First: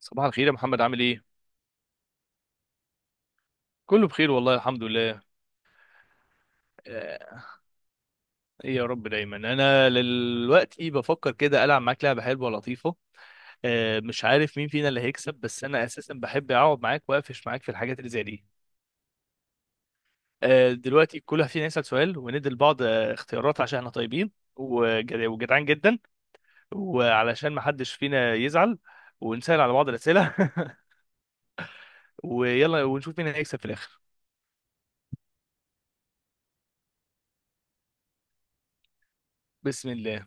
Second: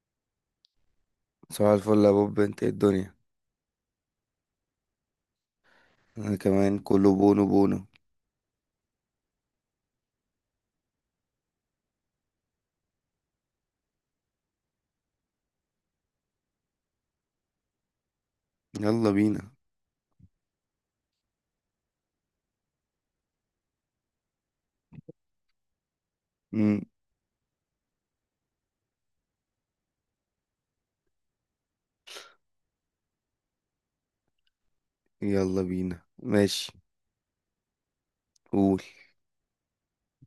صباح الخير يا محمد، عامل ايه؟ صباح الفل يا بوب، انت ايه الدنيا. كله بخير والله، الحمد لله. انا كمان كله بونو آه، بونو. ايه يا رب، دايما انا دلوقتي بفكر كده العب معاك لعبه حلوه لطيفه. مش عارف مين فينا اللي هيكسب، بس انا اساسا بحب اقعد معاك واقفش معاك في الحاجات اللي زي دي. يلا بينا. دلوقتي كل واحد فينا يسال سؤال وندي لبعض اختيارات، عشان احنا طيبين وجدعان جدا، مم. وعلشان ما حدش فينا يزعل، ونسال على بعض الاسئله. ويلا ونشوف مين هيكسب في الاخر. يلا بينا ماشي، قول. بسم الله.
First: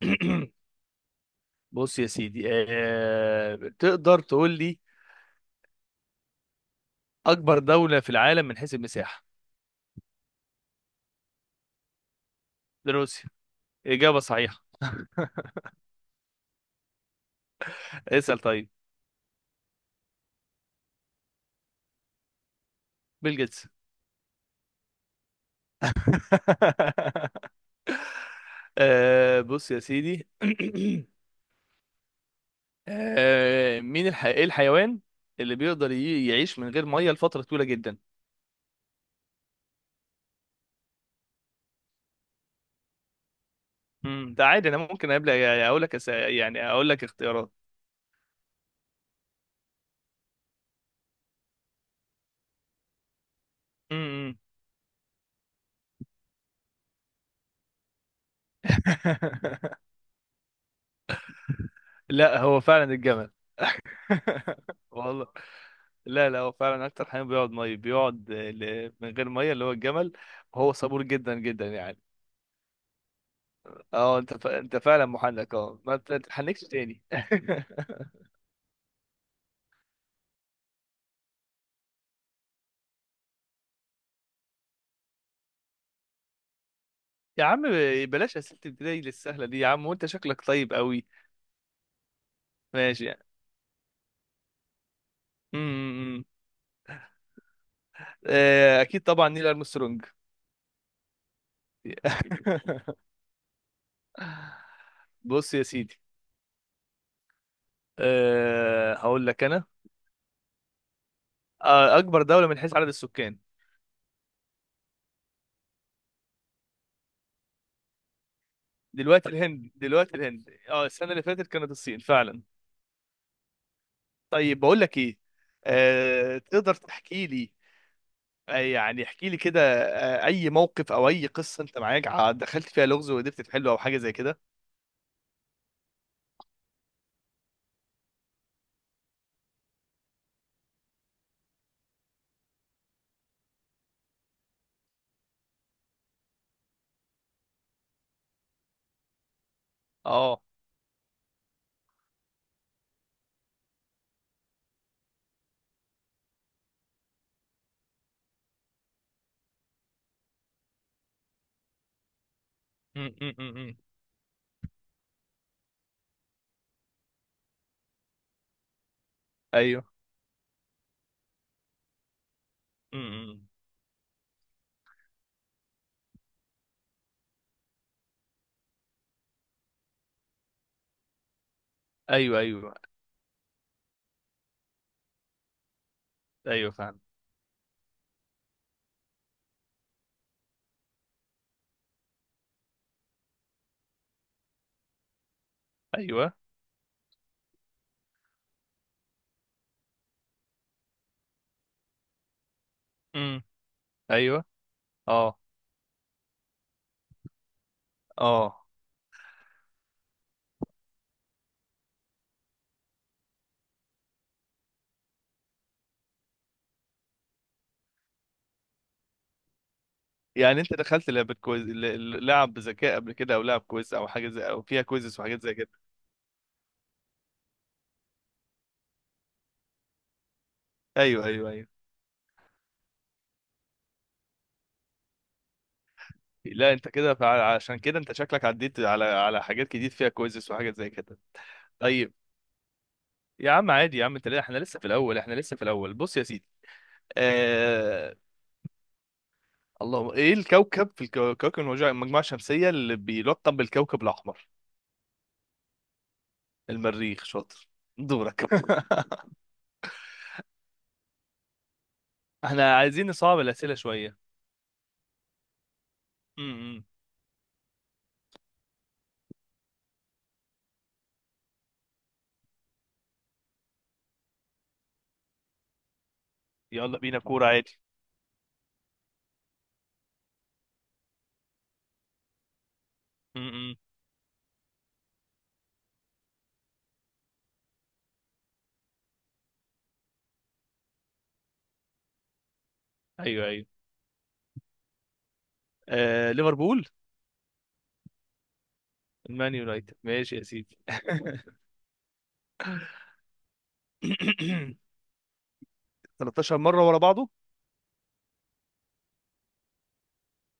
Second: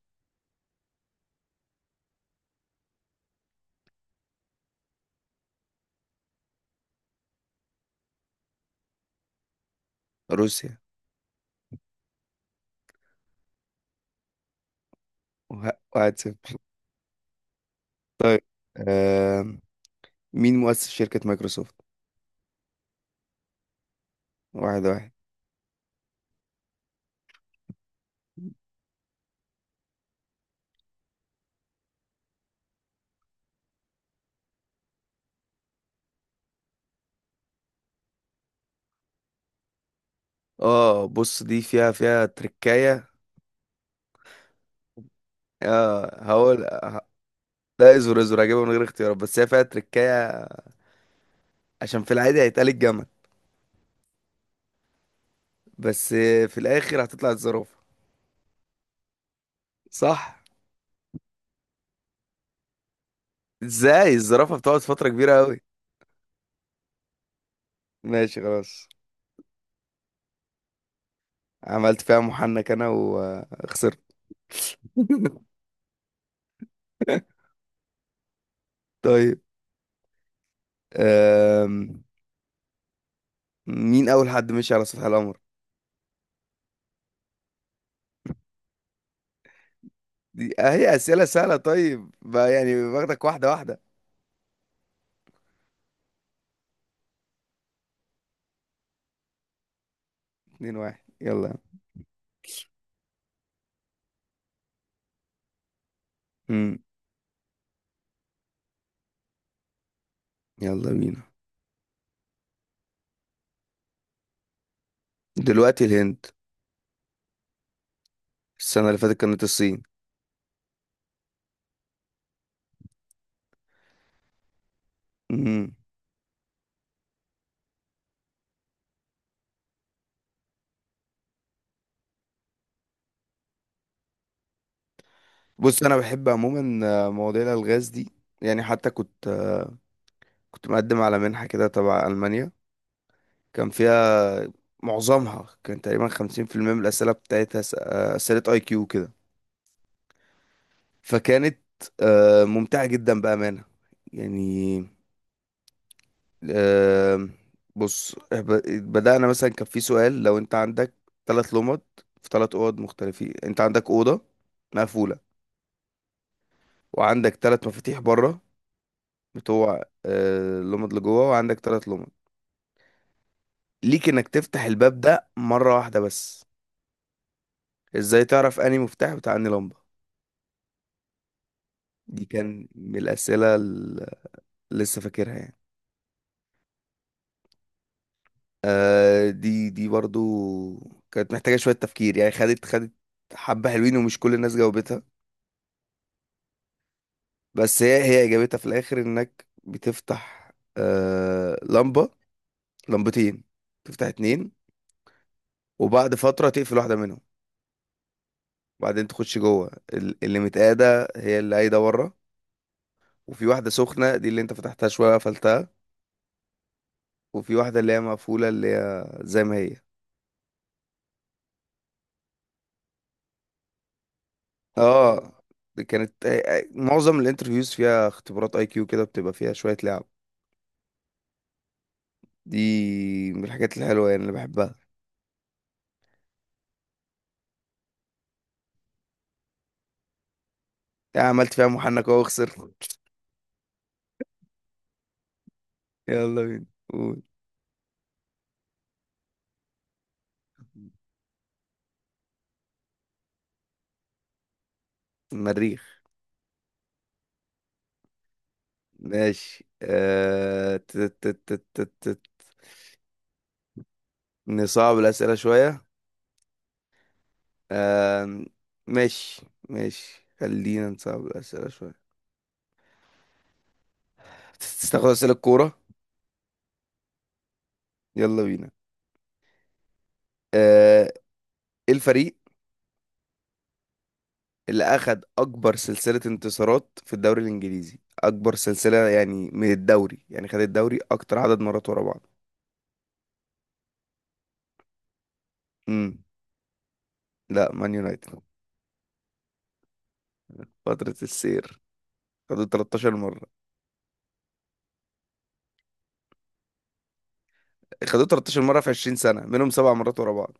بص يا سيدي، تقدر تقول لي اكبر دولة في العالم من حيث المساحة؟ روسيا. روسيا. اجابة صحيحة. 1-0. اسأل طيب. طيب. آم، مين مؤسس شركة مايكروسوفت. بيل جيتس. 1-1. بص يا سيدي. إيه الحيوان اللي يعيش من غير مية لفترة طويلة جدا؟ اه بص، دي فيها تركاية. امم، ده عادي، انا ممكن قبل اقول لك اه هقول يعني اقول لك اختيارات. لا، ازور هجيبها من غير اختيارات، بس هي فيها تركاية عشان في العادي هيتقال الجمل، امم. بس في الاخر هتطلع الزرافة. صح. لا هو فعلا الجمل. ازاي الزرافة بتقعد فترة والله كبيرة أوي. لا، لا هو فعلا اكتر حيوان بيقعد ميه، بيقعد ماشي خلاص. من غير ميه، اللي هو الجمل. وهو صبور جدا جدا يعني. عملت فيها محنك أنا وخسرت. اه، انت انت فعلا محنك، اه ما تتحنكش تاني. طيب. أم... مين أول حد مشي على سطح القمر؟ يا عم بلاش اسئله البدايه للسهله دي يا عم، وانت شكلك دي طيب هي قوي. أسئلة سهلة، طيب بقى يعني ماشي باخدك يعني. واحدة واحدة. امم. اكيد طبعا، نيل ارمسترونج. 2-1، يلا. بص يا سيدي. مم. أه هقول لك انا. يلا بينا. اكبر دوله من حيث عدد السكان؟ دلوقتي الهند، السنة اللي فاتت دلوقتي كانت الهند. الصين. اه السنه اللي فاتت كانت الصين فعلا. طيب بقول لك ايه. مم. تقدر تحكي لي، يعني احكي لي كده، اي موقف او اي قصه انت معاك دخلت فيها لغز وقدرت تحله، او حاجه زي كده. بص، أنا بحب عموما مواضيع الألغاز دي. يعني حتى كنت كنت مقدم على منحة كده تبع ألمانيا، كان فيها معظمها كان تقريبا 50% من الأسئلة بتاعتها أسئلة أي كيو كده، اه. فكانت ممتعة جدا بأمانة، يعني، آه، بص ب- بدأنا. مثلا كان في سؤال، لو أنت عندك ثلاث لمض في ثلاث أوض أم، مختلفين، أم، أم، أنت أم، عندك أوضة مقفولة، وعندك ثلاث مفاتيح بره بتوع ايوه. لمض لجوه، وعندك ثلاث لمض. أم. ليك إنك تفتح الباب ده مرة واحدة بس، إزاي تعرف أنهي مفتاح بتاع أنهي لمبة. دي ايوه، كان ايوه، من الأسئلة اللي لسه فاكرها، يعني. ايوه، فاهم. آه دي برضو كانت محتاجة شوية تفكير، يعني خدت حبة حلوين، ومش كل الناس جاوبتها. ايوه، بس هي إجابتها في الآخر إنك بتفتح آه لمبة، أم، لمبتين، تفتح ايوه، اتنين، اه وبعد فترة تقفل واحدة منهم، اه. وبعدين تخش جوه اللي متقادة هي اللي قايدة ورا، وفي واحدة سخنة دي اللي انت فتحتها شوية قفلتها، وفي واحدة اللي هي مقفولة اللي هي زي ما هي. يعني انت دخلت لعبه كويز، لعب بذكاء قبل كده، او لعب كويز، او حاجه زي، او فيها كويزز اه وحاجات زي كده؟ كانت، معظم الانترفيوز فيها اختبارات اي كيو كده، بتبقى فيها شوية لعب. ايوه، ايوه، ايوه. دي من الحاجات الحلوة يعني اللي بحبها. لا انت كده عشان كده انت شكلك عديت على على حاجات كتير فيها كويزز وحاجات زي كده. يعني عملت فيها محنك طيب، اهو وخسرت. يا عم عادي يا عم، انت احنا لسه في الاول، احنا لسه في الاول. بص يا يلا سيدي، بينا، قول. آه... اللهم ايه الكوكب في كوكب المجموعة الشمسيه اللي بيلقب بالكوكب الاحمر؟ مريخ. المريخ، شاطر. دورك. ماشي. احنا عايزين نصعب الاسئله شويه. نصعب الأسئلة شوية. امم. آه... ماشي، ماشي خلينا نصعب الأسئلة شوية. تستخدم أسئلة الكورة. يلا بينا كوره عادي. يلا بينا. آه... ايه الفريق امم. اللي أخد أكبر سلسلة انتصارات في الدوري الإنجليزي، أكبر سلسلة يعني من الدوري، يعني خد الدوري أكتر عدد مرات ورا بعض. ايوه، ايوه. امم. ليفربول. لا، مان يونايتد. المان يونايتد، ماشي يا سيدي. فترة السير، خدوه 13 مرة. 13 مره ورا بعضه. خدوه 13 مرة في 20 سنة، منهم 7 مرات ورا بعض.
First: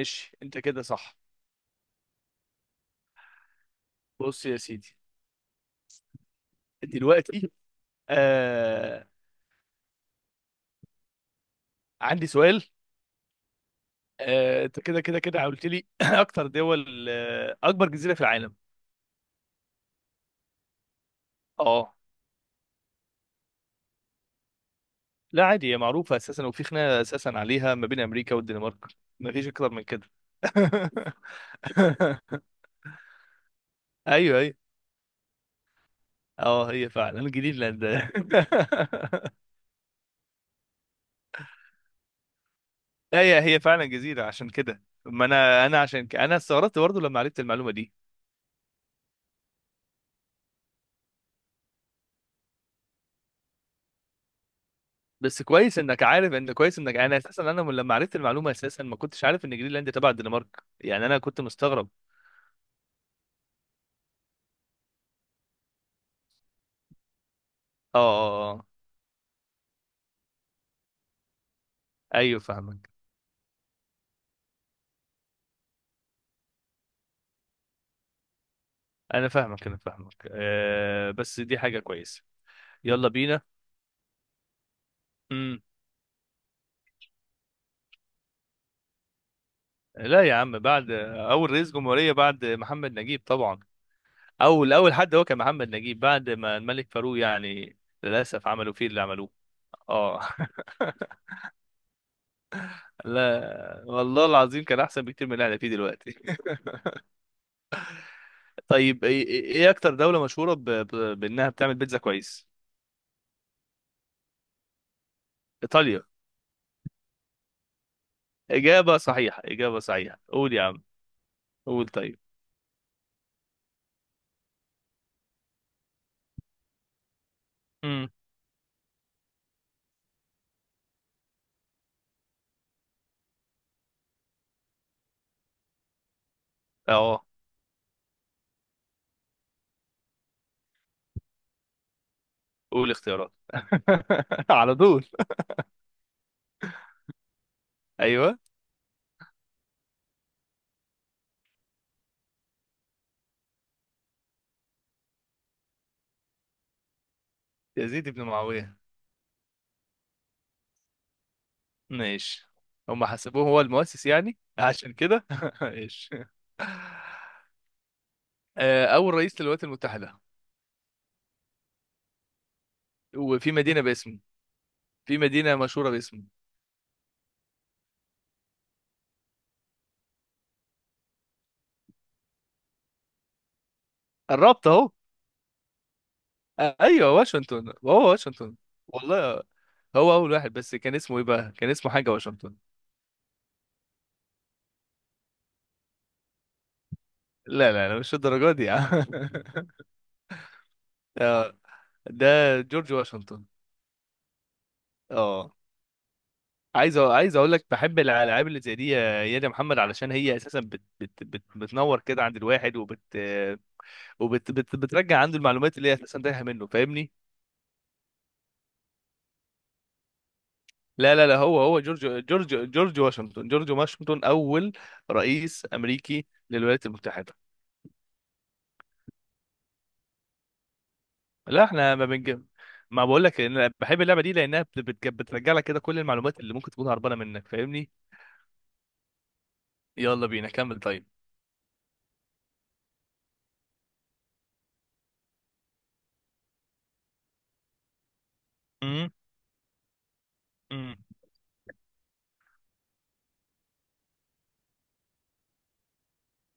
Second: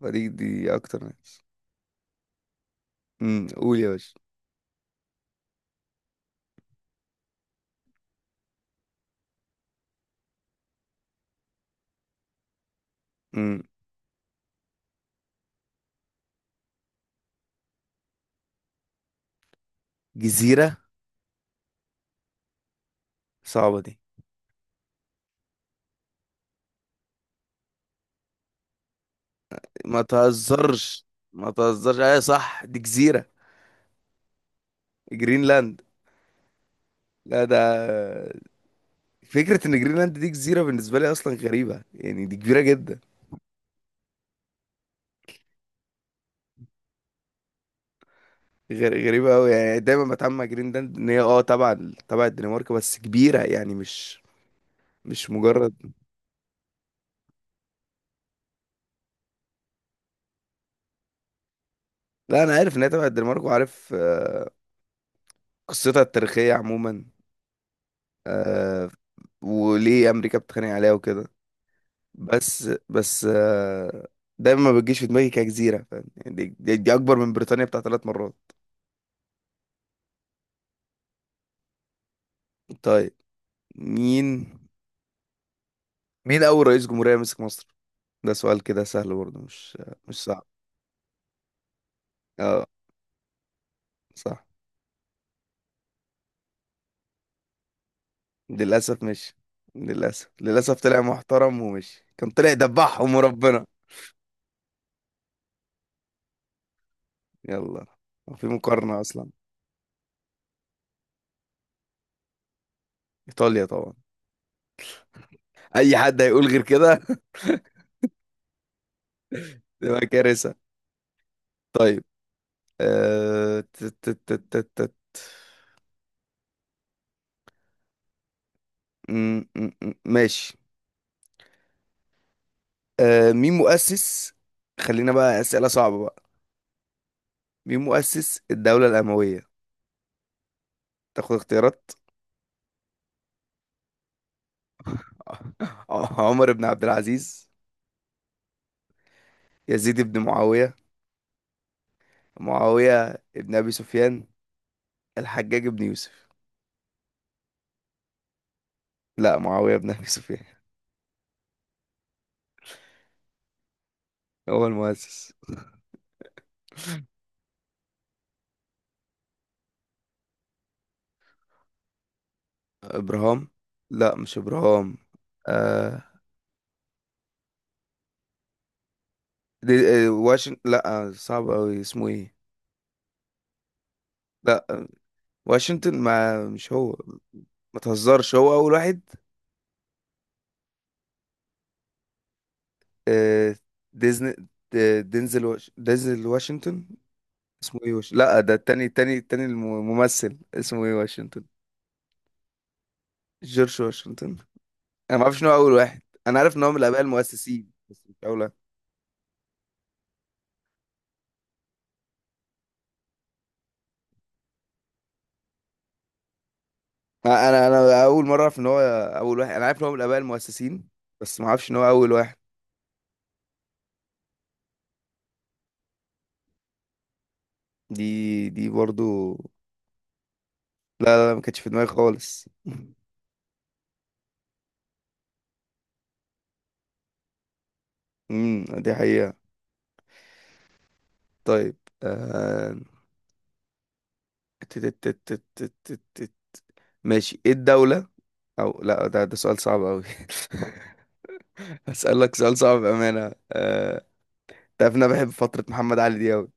فدي انت دي كده أكتر صح. يعني. امم، قول يا باشا. بص يا سيدي، دلوقتي آه... عندي سؤال. امم، انت كده قلت لي اكتر دول، اكبر جزيره في العالم. جزيرة، اه، صعبة دي. لا عادي هي معروفه اساسا، وفي خناقه اساسا عليها ما بين امريكا والدنمارك. مفيش اكتر من ما كده. تهزرش. ما تهزرش، أيوة صح، دي جزيرة. ايوه، ايوه. جرينلاند. اه هي فعلا لا ده، جرينلاند. فكرة إن جرينلاند دي جزيرة بالنسبة لي أصلا غريبة، يعني دي كبيرة جدا، هي هي فعلا جزيره، عشان كده ما انا، انا انا استغربت برضه لما عرفت المعلومه دي. غير غريبة أوي يعني. دايما بتعامل مع جرينلاند إن هي أه تبع تبع الدنمارك، بس كبيرة يعني، مش، مش بس كويس مجرد. انك عارف، ان كويس انك، انا اساسا، انا من لما عرفت المعلومه اساسا ما كنتش عارف ان جرينلاند تبع الدنمارك، يعني انا كنت مستغرب. لا، أنا عارف إن هي تبع الدنمارك، وعارف قصتها التاريخية عموما، اه اه اه، آه. آه، وليه أمريكا بتتخانق عليها وكده. ايوه بس فاهمك. بس آه، دايما ما بتجيش في دماغي كجزيرة، فاهم يعني، دي, دي, دي أكبر من بريطانيا بتاع 3 مرات. انا فاهمك أه، بس دي حاجه كويسه. يلا طيب. بينا. مين، امم. مين أول رئيس جمهورية مسك مصر؟ ده سؤال كده سهل برضه، مش، لا مش يا صعب. عم، بعد اول رئيس جمهوريه بعد اه محمد نجيب طبعا. صح. اول، اول حد هو كان محمد نجيب، بعد ما الملك فاروق يعني، للاسف عملوا فيه اللي للأسف عملوه. مش، اه. للأسف، للأسف طلع محترم، ومش كان طلع دبحهم وربنا. لا والله العظيم كان احسن بكتير من اللي احنا فيه دلوقتي. يلا، في مقارنة طيب ايه، أصلا. إيه اكتر دوله مشهوره بانها بتعمل بيتزا كويس؟ إيطاليا طبعا. أي ايطاليا. حد هيقول غير كده. اجابه صحيحه، اجابه تبقى صحيحه، قول كارثة. يا عم. قول طيب. طيب. آه... ت- ت- ت- ت- ت- امم. م- م- م- ماشي. مين مؤسس، خلينا بقى أسئلة صعبة بقى. اه مين مؤسس الدولة الأموية؟ تاخد اختيارات. قول اختيارات. على طول. عمر بن عبد العزيز، ايوه. يزيد بن معاوية، معاوية بن أبي سفيان، الحجاج بن يوسف. يزيد بن معاويه. لا، معاوية بن أبي سفيان. ماشي، هم حسبوه هو المؤسس يعني، هو عشان كده المؤسس. ماشي. اول رئيس للولايات المتحده، إبراهام. وفي مدينه لا باسمه، مش إبراهام. في مدينه مشهوره آه باسمه. دي. آه واشنطن، لا، صعب أوي اسمه إيه. لا، قربت اهو. واشنطن، ما مش هو. ايوه واشنطن، ما هو تهزرش، هو واشنطن. أول واحد. والله هو اول واحد، بس كان اسمه ايه بقى، كان اسمه حاجه واشنطن. آه ديزني، دينزل دينزل واشنطن. لا اسمه لا إيه لا مش لا، الدرجه ده دي يا التاني عم. التاني التاني الممثل اسمه إيه واشنطن. آه، ده جورج واشنطن. جورج واشنطن. أنا ما أعرفش إن اه، هو أول واحد، أنا عارف إن هو من عايز الآباء عايز اقول لك المؤسسين بحب بس مش أول الالعاب واحد. اللي زي دي يا، يا محمد، علشان هي اساسا بت بتنور كده عند الواحد، وبت بترجع عنده المعلومات اللي هي اساسا تايهه منه. فاهمني. انا اول مره اعرف ان هو اول واحد، انا عارف ان هو من الاباء المؤسسين لا لا لا، بس ما هو اعرفش ان هو هو جورج اول واحد. جورج جورج واشنطن. جورج واشنطن اول رئيس امريكي للولايات المتحده. دي دي برضو. لا، لا, لا ما كانتش لا في دماغي احنا ما بنج. خالص. ما بقول لك ان انا بحب اللعبه دي، لانها بترجع لك كده كل المعلومات اللي ممكن تكون هربانه منك. فاهمني. امم، دي حقيقه. يلا بينا كمل طيب. طيب. آه... تت- تت- تت- تت- تت- تت. ماشي، ايه الدوله، او لا امم، ده، ده سؤال صعب قوي. امم. اسالك سؤال صعب بامانه. تعرف إن انا بحب فتره محمد علي دي قوي.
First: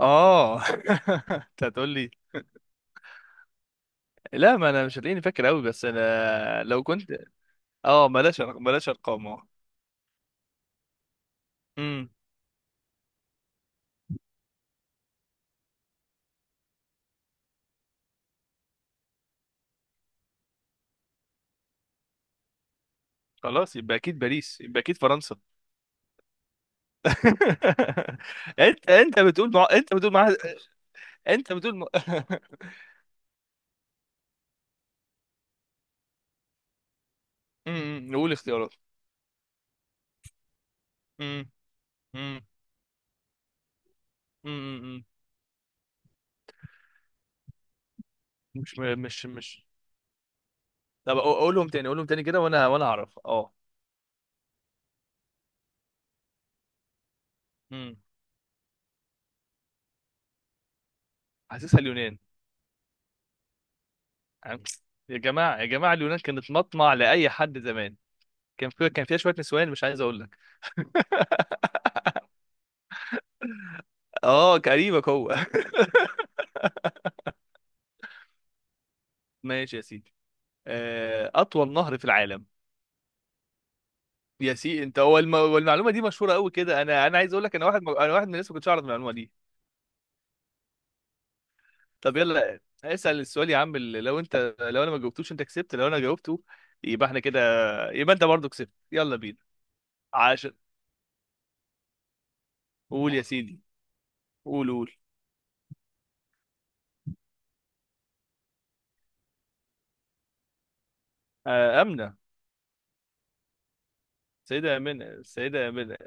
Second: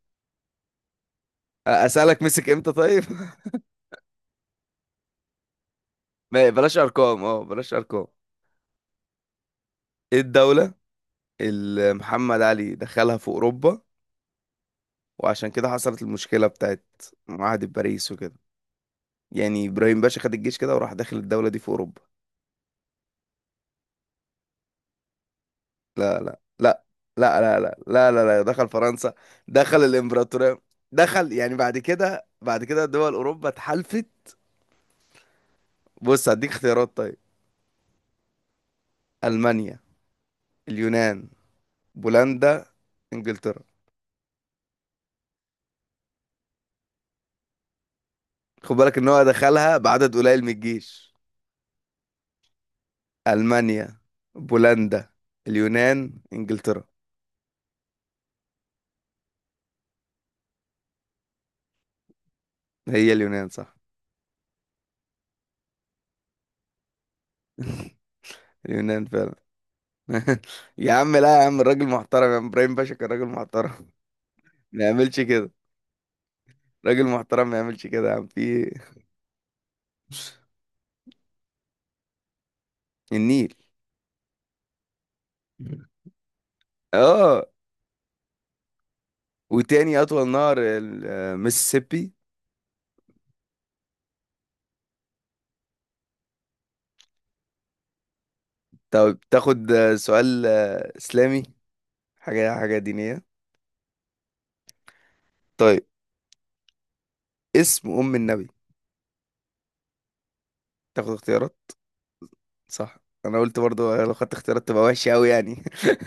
اه. انت هتقول لي. اسالك مسك امتى، طيب. لا ما انا مش هتلاقيني فاكر قوي، بس انا بلاش لو كنت. ارقام، اه بلاش ارقام. اه بلاش بلاش ارقام اه. ايه الدوله اللي امم. محمد علي دخلها في اوروبا، وعشان كده حصلت المشكلة بتاعت معاهدة باريس وكده، يعني إبراهيم باشا خد الجيش كده وراح داخل الدولة دي في أوروبا. خلاص يبقى اكيد باريس، يبقى اكيد فرنسا. لا، لا، لا، لا، لا، لا، لا، لا, لا. دخل انت فرنسا. انت بتقول مع... دخل الإمبراطورية، دخل انت يعني، بتقول بعد مع... كده، بعد كده دول أوروبا اتحالفت. بص هديك اختيارات، طيب. امم، نقول اختيارات. ألمانيا، اليونان، امم. امم. بولندا، إنجلترا. امم. خد مش بالك إن هو مش. دخلها بعدد قليل من الجيش. طب اقولهم تاني، اقولهم تاني كده، وانا اعرف اه. ألمانيا، بولندا، اليونان، إنجلترا. امم. حاسسها اليونان. هي اليونان صح. عم- يا جماعه، يا جماعه، اليونان كانت مطمع لاي حد زمان. كان فيها كان اليونان. فيها شويه نسوان، مش عايز اقول لك. يا عم لا، يا عم الراجل محترم، يا عم ابراهيم باشا كان راجل محترم. اه ما قريبك يعملش هو. كده. راجل محترم ما يعملش كده، يا عم في إيه؟ ماشي يا سيدي، اطول نهر في العالم. النيل. يا سي انت هو، والمعلومه دي مشهوره قوي كده، انا، انا عايز اقول اه، لك، انا واحد انا واحد من الناس ما كنتش اعرف المعلومه دي. وتاني اطول نهر المسيسيبي. طب يلا اسال السؤال يا عم، اللي لو انت، لو انا ما جاوبتوش انت كسبت، لو انا جاوبته يبقى احنا كده، يبقى انت برضو كسبت. يلا طب بينا تاخد سؤال عشان. اسلامي، حاجه قول يا دينيه. سيدي، قول، قول. طيب اسم ام النبي، تاخد اختيارات. امنه. صح. انا قلت برضو لو خدت اختيارات السيدة تبقى آمنة، وحشه قوي يعني. السيدة آمنة.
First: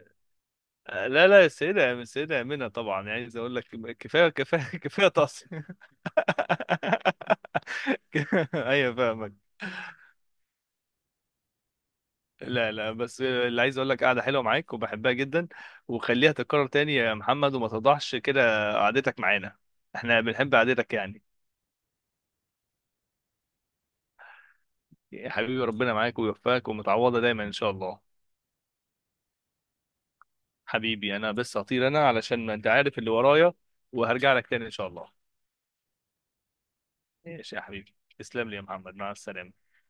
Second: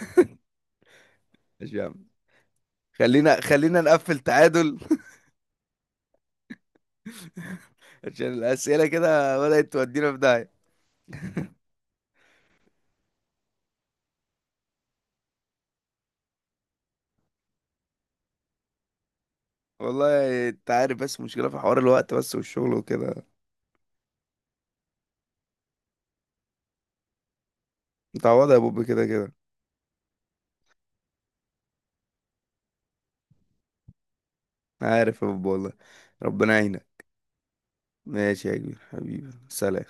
لا لا، ماشي يا السيدة، عم، السيدة آمنة طبعا يعني، عايز خلينا أقول لك. خلينا نقفل كفاية، تعادل. كفاية، كفاية طاس. عشان الاسئله ايوه فاهمك. كده بدات تودينا في داهيه. لا لا، بس اللي عايز اقول لك، قاعده حلوه معاك وبحبها جدا، وخليها تتكرر تاني يا محمد، وما تضحش كده قعدتك معانا. احنا والله بنحب انت قعدتك عارف، بس يعني. مشكلة في حوار الوقت بس والشغل وكده. يا حبيبي، ربنا معاك ويوفقك، ومتعوضه دايما ان شاء الله. متعوضة يا بوب، كده كده. حبيبي انا بس هطير انا، علشان ما انت عارف اللي ورايا، وهرجع لك تاني ان شاء الله. عارف يا بوب، والله ربنا يعينك. ماشي يا حبيبي، ماشي تسلم لي يا يا كبير، محمد، مع حبيبي السلامه. سلام.